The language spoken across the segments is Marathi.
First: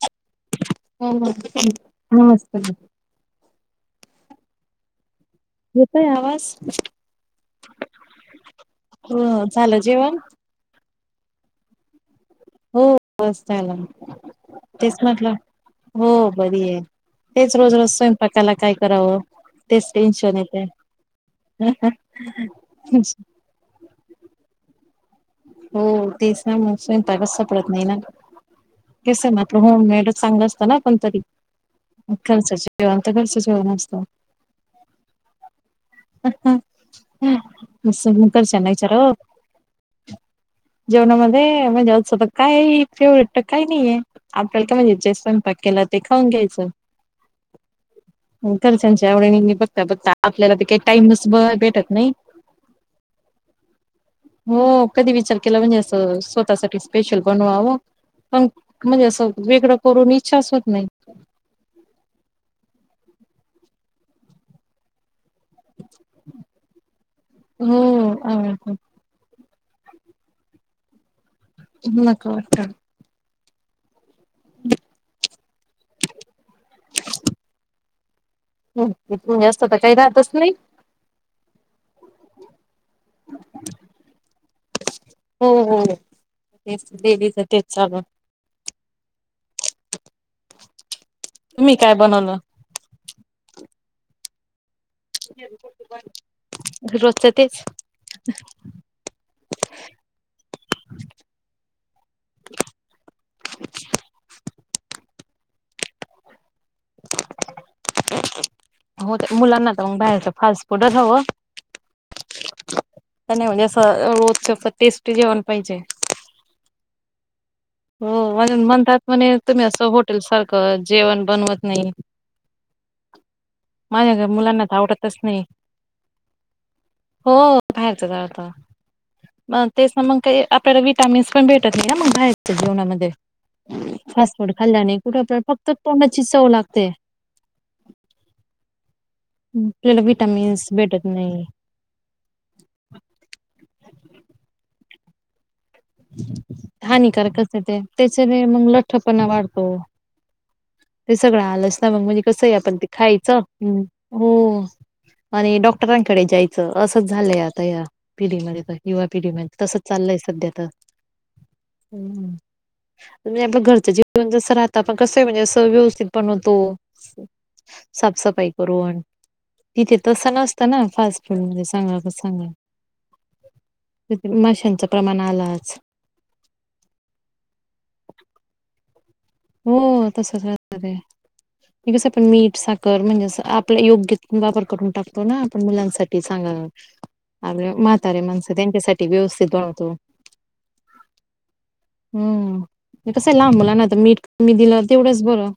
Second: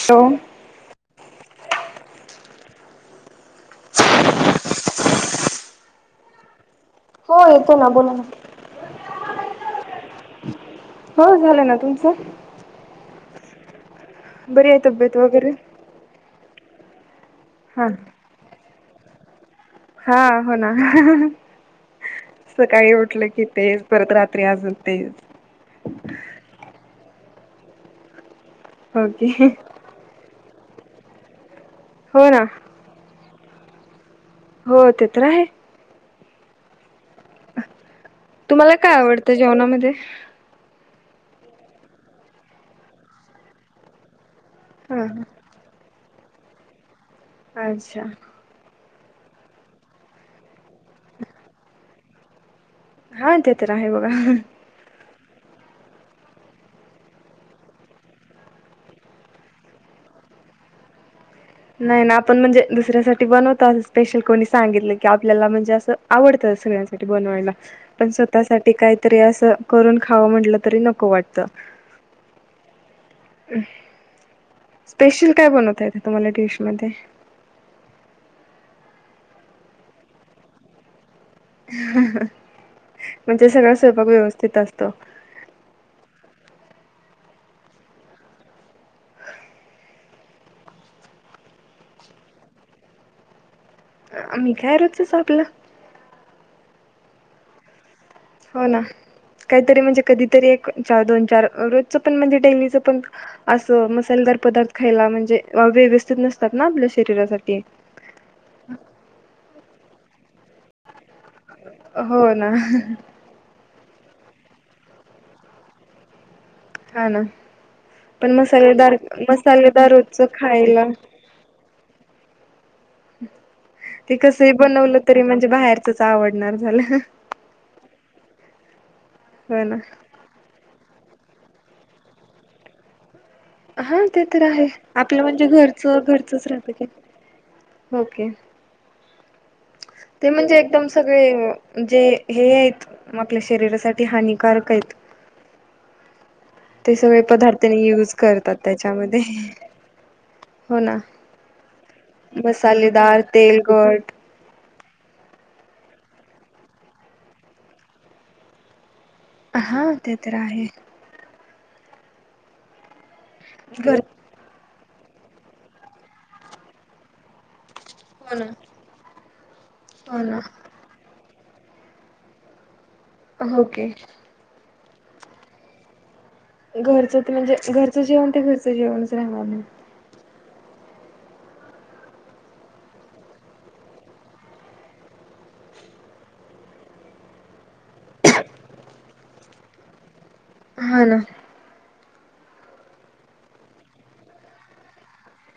हॅलो [unintelligible] नमस् [inaudible] [inaudible] येतय आवाज, हो येतो ना बोला ना. ह झालं जेवण? हो झालं ना, तुमचं? हो [unintelligible] त्याला. बरी आहेय तब्येत वगैरे? हो बरी आहे. तेच रोज हा. रोज स्वयंपाकायला काय तराव. हा हो ना, सकाळी उठलं की तेच परत रात्री अजून ते. हो तिसना [unintelligible] प्रत नई ना. कस [unintelligible] ओके मात होम मेडच चांगलं. चना पणंतरी. हो ना कनसच शिव [unintelligible] कनसच. हम्म हम्म अस. हो ते तर आहे. [inaudible] मग घरच्यांना तुम्हाला काय विचारावं आवडतं जेवणामध्ये? जेवणामध्ये म्हणजे आ तर काय फेवरेट तर काही नाहीये. [unintelligible] का हा म्हणजे [unintelligible] पकेला. ते खाऊून घ्यायचं. अच्छा. [unintelligible] बघता बघता आपल्याला ते काही टाइमस भेटत नाही. हा ते तर आहे बघा होम. कधी विचार केला म्हणजे असं स्वतःसाठी स्पेशल बनवावं, पण म्हणजे असं वेगळं करून इच्छा अस होत नाही. नाही ना आपण म्हणजे दुसऱ्यासाठी बनवत असं स्पेशल कोणी सांगितलं की. आपल्याला म्हणजे असं आवडतं सगळ्यांसाठी बनवायला हो पण स्वतःसाठी आवडतं काहीतरी असं करून खावं म्हटलं तरी नको वाटतं. हम्म नक वात. [unintelligible] स्पेशल काय बनवता येते तुम्हाला? शमध्ये इथून जास्त तर काही राहतच नाही म्हणजे सगळां स्वयंपाक व्यवस्थित असतो ते लेजच चालू तुम्ही काय बनवलं अ मी काार [inaudible] घरवस्त तेच हो ना काहीतरी म्हणजे कधीतरी एक दोन चार रोजच पण म्हणजे डेलीच पण असं मसालेदार पदार्थ खायला म्हणजे व्यवस्थित नसते हो ते मुलांना तर मग बाहेरच फास्ट फूडच हवं हो ना नाही म्हणजे रो टेस्टी जेवण पाहिजे हा ना हो पण म्ह मसालेदार म्हणतात म्हणे तुम्ही असं मसालेदार होॉटेल रोजच सारखं खायला जेवण बनवत नाही माझ्या ते घ कसही मुलांना बनवलं धावडतच तरी नाही म्हणजे बाहेरचच आवडणार झालं हो बाहेरच जाता मग तेच ना मग काही आपल्याला वि विट् पण भेटत ना म जेवणामध्ये हा ते फास्ट तर फूड आहे खाल्ल्याने कुठे आपलं म्हणजे आपल्याला फक्त घरचं तोंडाची घरचच चव राहती लागते के आपल्याला ते म्हणजे विटामिन्स एकदम भेटत नाही. सगळे जे हे आहेत आपल्या शरीरासाठी हानिकारक आहेत ते सगळे हानिकार कस पदार्थाने ते युज त्याच्याने करतात मग लठ्ठ त्याच्यामध्ये पणा वाढतो हो ना. ते सगळं आलंच ना मग म्हणजे कस आहे आपण ते मसालेदार खायचं तेलकट हो आणि डॉक् डॉक्टरांकडे जायचं असंच झालंय आता या पिढीमध्ये युवा पिढीमध्ये तसं हा ते चालय तर सध्या आ आहे हम्म म्हणजे आपलं घरच घर जीवन जसं राहात ण कसं आहे म्हणजे अस व्यवस्थित पण होतो हो ना साफसफाई करून तिथे तसं नसतं ना फास्ट फलणजे सांगा कस सांगा होके प्रमाणाला [unintelligible] घरचं चिरां ला तसचत रे कस आपण मीठ साखर म्हणजे आपला योग्य वापर करून टाकतो ना आपण मुलांसाठी सांग आपले म्हातारे माणस त्यांच्यासाठी व्यवस्थित बनवतो हा ना हम्म कसं आहे लांबला ना तर मीठ ी दिलं तेवढंच बरं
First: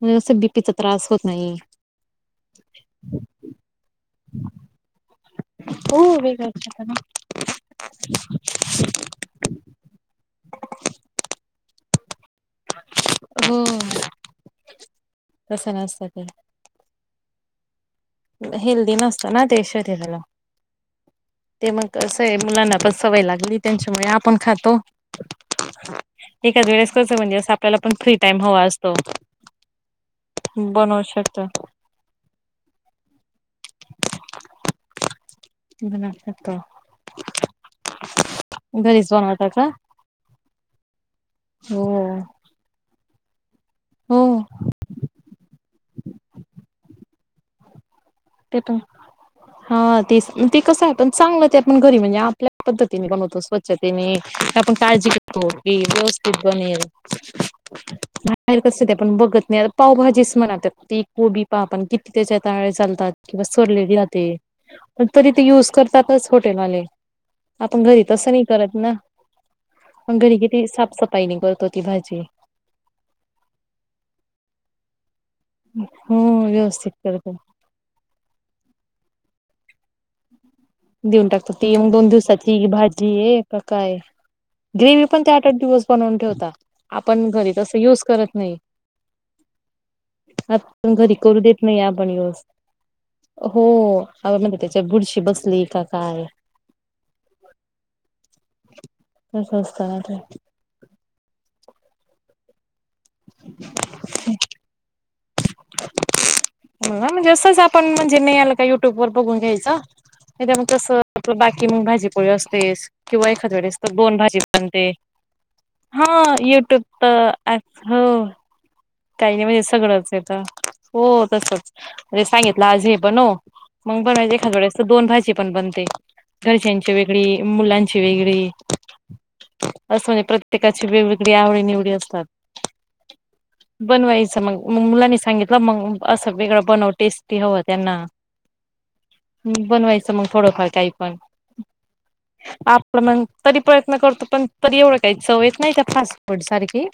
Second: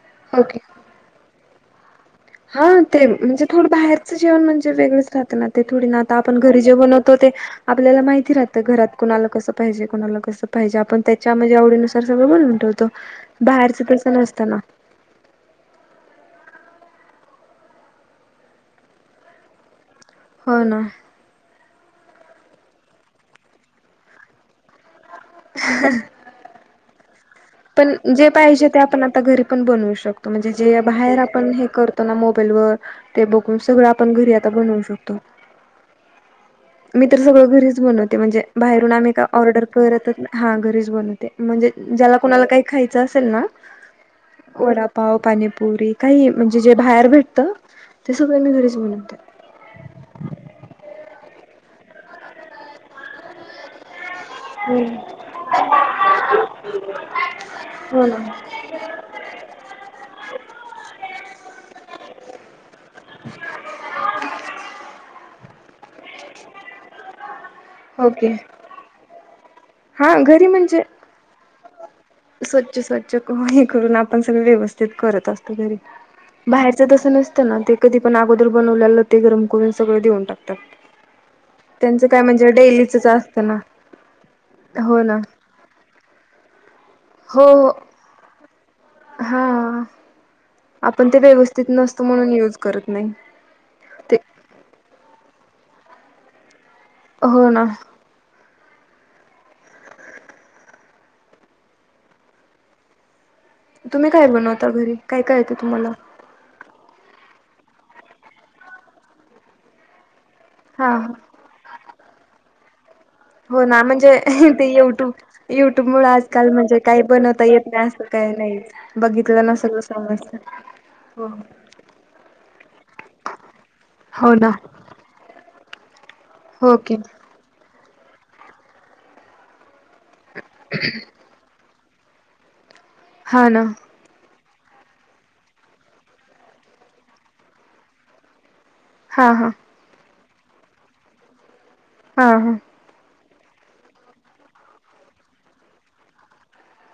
म्हणजे असं ओके. बीपीचा त्रास होत नाही हा ते म्हणजे थोडं बाहेर जेवन म्हणजेगळे ते थोडी ना हो आता आपण वेगळं घरी जे असतं ना. बनवतो ते आपल्याला माहिती राहत घरात कणाला कस पाहिजे कोणाला कस पाहिजे आपण त्याच्या आव ण ठवत हो बाहेरच तस नसताना तसं नसतं ते हेल्दी नसत ना देश हो ना ते मग असं आहे मुलांना पण सवय लागली त्यांच्यामुळे आपण खातो ठीक आहे ं म्हणजे आपल्याला पण फ्री जे टाइम हवा पाहिजे ते असतो आपण आता घरी पण बनवू शकतो म्हणजे जे बनवू बाहेर शकतो. आपण हे करतो ना मोबाईल व ते बघून सगळं आपण घरी आता बनवू शकतो इ न मी तर सगळं घरीच बनवते म्हणजे बाहेरून घरीच आम्ही का बनवता ऑर्डर करतच हा घरीच बनवते म्हणजे हो. ज्याला कोणाला काही खा असलमा हो वडापाव पाणीपुरी काही म्हणजे जे बाहेर भेट ते पण. हा तेच ते कस पण चांगलं त्या आपण घरी म्हणजे आपल्या पद्धतीने बणवतो स्वच्छतेने. आपण हम्म काळजी करतो. की व्यवस्थित बनेल. हो ना. बाहेर कस ते आपण बघत नाही. आता पावभाजीच म्हणा त ती कोबी पाव आपण किती? [inaudible] चालतात किंवा सोडलेली राहते. पण तरी ते युज करतातच हॉटेलवाले. आपण घरी ओके तसं नाही करत ना? हा आपण घरी किती म्हणजे, साफसफाईने करतो ती भाजी. स्वच्छ स्वच्छ करून हे करून आपण सगळ व्यवस्थित करत असतो. हो बाहेरच व्यवस्थित तसं करतो. नसतं ना ते कधी पण आगो बनवल्याला ते गरम करून सगळं देऊन टाक. देऊन टाकतात. ती एक, दोन दिवसाची डेलीचच भाजी ये? असतं ना का काय आहे? हो ग्रेवी ना पण त्या आठ आठ दिवस बनवून ठेवता. आपण हो घरी हो. तस युज करत नाही. हा. आपण घरी ते करू देत व्यवस्थित नाही नसतं आपण म्हणून यवस यूज करत नाही. हो ते म्हणजे त्याच्या बुरशी बस ली आता काय? हो ना. संस्काराच य. तुम्ही काय बनवता घरी? काय काय येतं तुम्हाला? नाही म्हणजे असंच आपण म्हणजे नाही आल का युट्युब वर बघून घ्यायचं. त्या मग हा तसं हा आपलं बाकी मग भाजी. प पवस तेस. किंवा एखाद्या हो वेळेस ना, तर म्हणजे दोन ते युट्यूब युट्यूब मुळ हा आजकाल म्हणजे युट्यूब काही बनवता तर येत नाही असं हो काही नाही. काही नाही, बघितलं ना म्हणजे सगळं सगळंच येत. समजत हो तसच म्हणजे सांगितलं आज हे बनव हो मग बर हो माजे ना एखादडे अस दोन भाजी पण बनते. घरच्यांच्या ओके वेगळी मुलांची ची वेगळी. असं म्हणजे प्रत्येकाची वेगवेगळी आवडी, निवडी अस तर. हा ना. मग म मुलांनी सांगितलं मग असं वेगळं बनव टेस्टी हवं त्यांना हा हा ह् बनवायच मग थोडंफार काही पण हा हा आपलं मग तरी प्रयत्न करतो पण तरी एवढं काही चवयेत नाही त्या फास्ट फूड सारखी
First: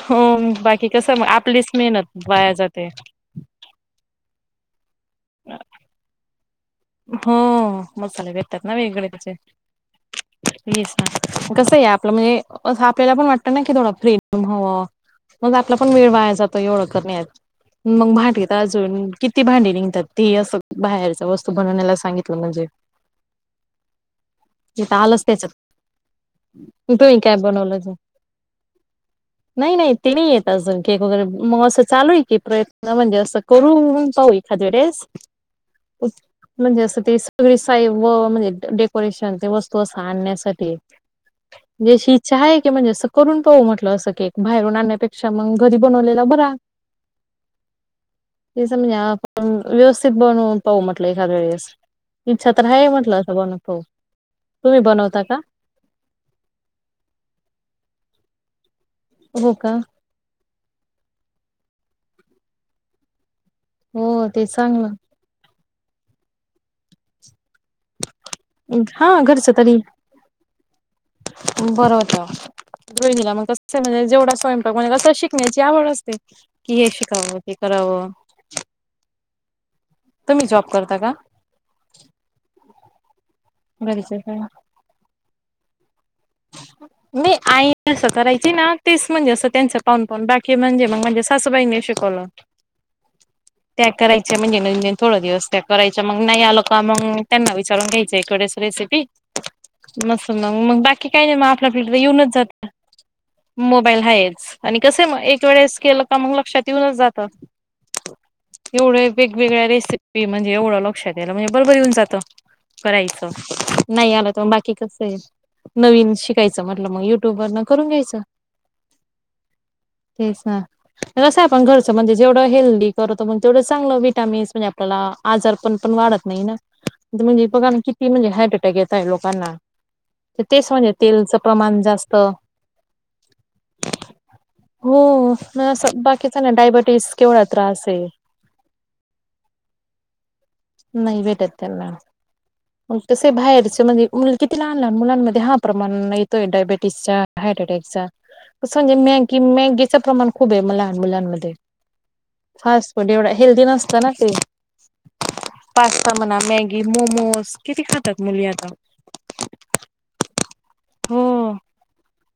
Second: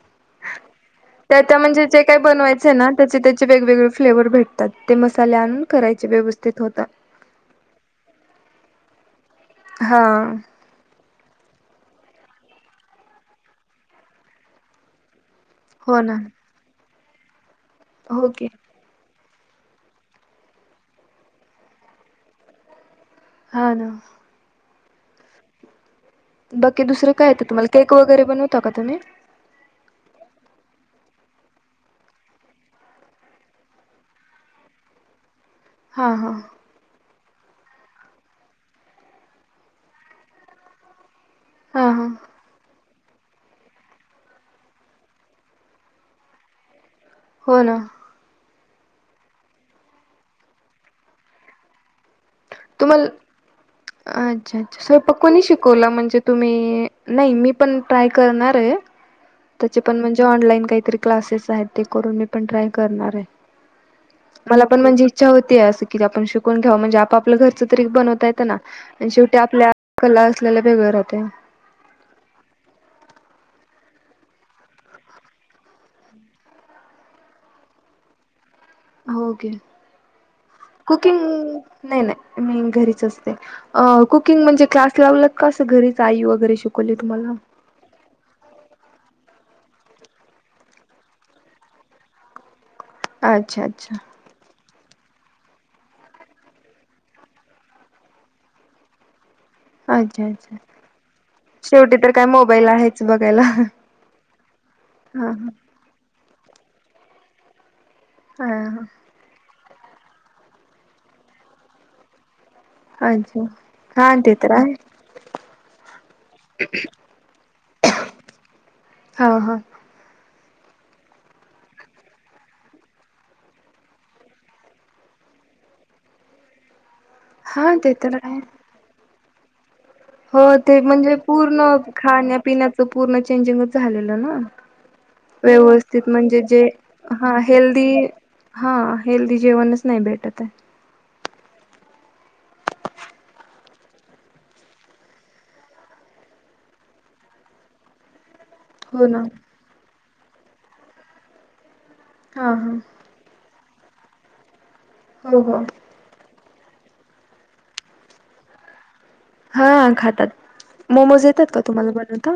हो बाकी कसं मग त्या आपलीच म्हणजे जे काय मेहनत वाया बनवायचंय जाते ना त्याचे त्याचे वेगवेगळे फ्लेवर्ह भेट ते मसाले आणून करायचे व्यवस्थ हो मजाले ब ात ना वेगळेच हा कसं आहे आपलं म्हणजे अस आपल्याला पण वाटतं ना कि थोडं फ्रीम हवं मग आपला पण हो वेळ ना वा्हाला जातो एवढं कर मग भट ओके घेेत अजून किती भांडी निघतात तेी असं बाहेरस्त त म्हणण्याला सांगितलं म्हणजे हा ना य तर आल अस तेच बाकी दुसरं काय येत तुम्हाला केक वगैरे बनवता का तुम्ही नाही नाही ते नाही येत अजून केक वगैरे मग असं चालूय की प्रयत्न म्हणजे असं करू पाहू एखाद्या वेळेस हा हा सग साई म्हणजे डेकोरेशन वस्तू अस आणण्यासाठी हा म्हणज हा अशी इच्छा आहे की म्हणजे अस करून पाहू म्हटलं असं की एक बाहेरून आणण्यापेक्षा मग घरी बनवलेला बरा हो ना ते सम व्यवसथितण पव लेखा वळीस अच्छच्छ तुम्ही बनवता का? श म्हणजे तुम् नाही मी पणाय कर ते हो का? त्याचे पण म्हणजे ऑनलाईन काहीतरी क्लासेस साहित्य करून मी पण ट्राय करणार आहे हो ते मला पण चांगलं म्हणजे इच्छा होती अस कि आपण शिकून घेऊ म्हणजे आपलं घर तरी बनवता येत ना हा शेवटी घरचं आपल्या तरी कला असलेला वेगळ राहते कस म्हणजे जेवढा स्वयंपाक म्हणजे कस शिकण्याची आवड असते कि हे शिकावं ते करावं हो तुम्ही जॉब करता का? कुकिंग नाही नाही मी घरी स कुंग म्ह क् ला कसं घरी मी आई स्वत ना तेच म्हणजे असं त्यांच पाऊन पान बाकी म्हणजे मग म्हणजे सासूबाईने शिकवलं अच्छा त्या अच्छा करायच म्हणजे थोड दिवस त्या करायच्या मग नाही आलं का मग त्यांना विचारून घ्यायच एककडेच रेसिपी अच्छा मस मग अच्छा मग बाकी आप फड शेवटी तर येन काय जात मोबाईल आहेच बघायला. मोबाईल हा कस हा हा वेळे के ता मग लक्षात येऊनच जातं हा हा एवढ्या वेगवेगळ्या रे म्हणजे एवढं लक्षात यायला म्हणजे बर बररी होऊन जातं करायचं अच्छा हा नाही आलं ते तर मग आहे बाकी कस येईल नवीन शिकायचं म्हटलं मग युट्यूब वर न करून घ्यायचं हा हा ते कसं आपण घरचं म्हणजे जेवढं हेल्दी करु तर मग तेवढं चांगलं विटामिन्स म्हणजे आपल्याला आजार पण पण वाढत नाही ना म्हणजे हा बघा ते किती तर म्हणजे आहे हार्ट अटॅक येताय लोकांना [unintelligible] हो तेच ते म्हणजे तेलचं पूर्ण प्रमाण जास्त खाण्यापिण्याचं पूर्ण चेंजिंगच झालेलं ना हो मग असं व्यवस्थित बाकीचा म्हणजे ना जे डायबिटीस हा केवढा त्रास हेल्दी आहे हा हेल्दी जेवणच नाही भेटत आहे नाही भेटत त्यांना मग तस बाहेरच म्हणजे किती लहान लहान मुलांमध्ये हा प्रमाण येतोय डायबेटीसचा हार्ट अटॅकचा संगे हो ना मॅगी, मॅगी च प्रमाण खूप आहे म लहान मुलांमध्ये हा हा फास्ट फूड एवढा हेल्दी नस [unintelligible] हो हो पास्ता म्हणा मॅगी ते मोमोज ते किती खातात मुली आता हा खातात मोमोज हो येतात का तुम्हाला बनवता?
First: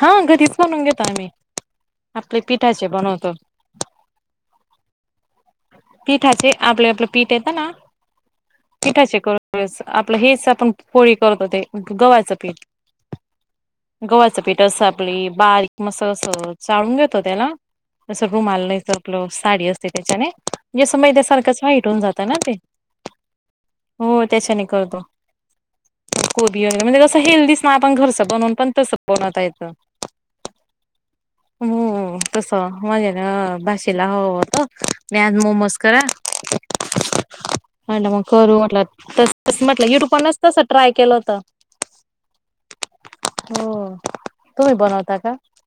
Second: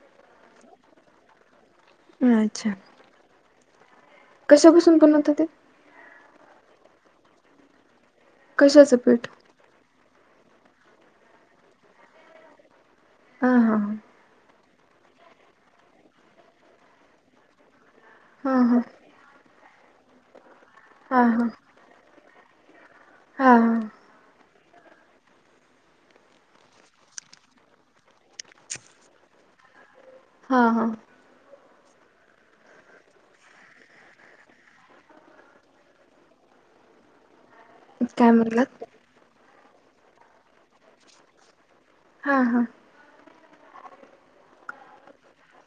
हा घरीच बनवून घेतात [unintelligible] आपले अच्छा पिठाचे बनवतो कशापासून बनवता ते पीठाचे आपले आपलं पीठ येतं ना कशाचं पिठाचे पीठ करतो असं आपलं हेच आपण पोळी करतो ते गव्हा्चं पीठ हा हा हा स आपली बारीक मस्त अस चाळून घेतो त्याला असं हा रुमाल हा नाही आपलं साडी अस [unintelligible] जस हा मैद्यसारख हा हाईट होऊन जातं [unintelligible] हा कर, कोबी वगरे म्हणजे कस हेल्दीच ना आपण घरच बनून पण तस बनवता येतं हा हा हो तस माझ्या भाशी ला हवं होत की आज मोमोज करा म्हटलं मग काय करू म्हटलं म्हणलात तस तसं म्हटलं युट्यूब पाहूनच तस ट्राय केलं होत हा हा. हो तुम्ही बनवत.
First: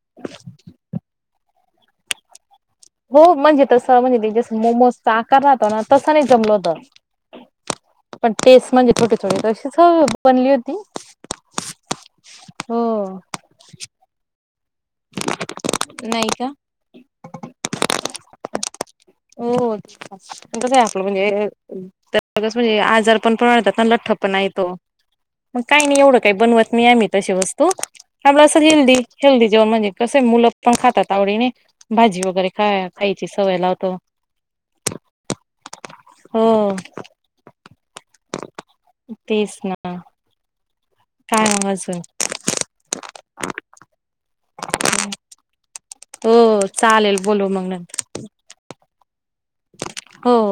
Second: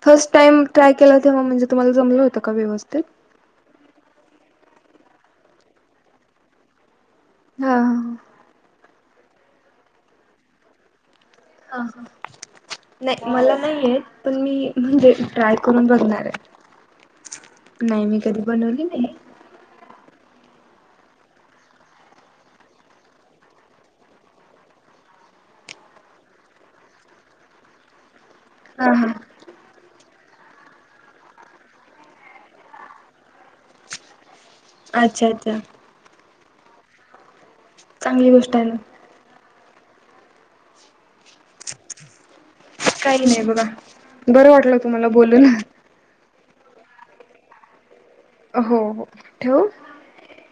फर्स्ट टाइम ट्राय केल. तेव म्हणजेु् तुम्हाला जमलं होत. का व्यवस्थित. हो म्हणजे तसं म्हणजे ते जसं मोमोजचा आकार राहतो ना तसं नाही जमल होत. हा हा. पण तेच म्हणजे. छोटी छोटी तशीच बनली होती. [unintelligible] ह ह हो. नाही मला नाहीयेत पण मी म्हणजे ट्राय करून बघणार नाही का? आहे नाही मी कधी बनवली नाही. कस हे आपलं म्हणजेस [unintelligible] म्हणजे आजार पण प्रमाणेतात लठ्ठ पण य तो पण काही नाही एवढं काही बनवत नाही आम्ही तशी वस्तू आम्हाला [unintelligible] असं हा हिंदीच हा. हेल्दी हेल्दी म्हणजे कसे मुल पण खातात आवडीने भाजी वगैरे खा खायची सवय लावतो. अच्छा अच्छा. हो. चांगली गोष्ट आहे ना, हम्म. काय म अजून काही नाही बघा बरं वाटलं तुम्हाला बोलून? हो चालेल बोलू मंग नंतर हो हो. ठेवू? हो.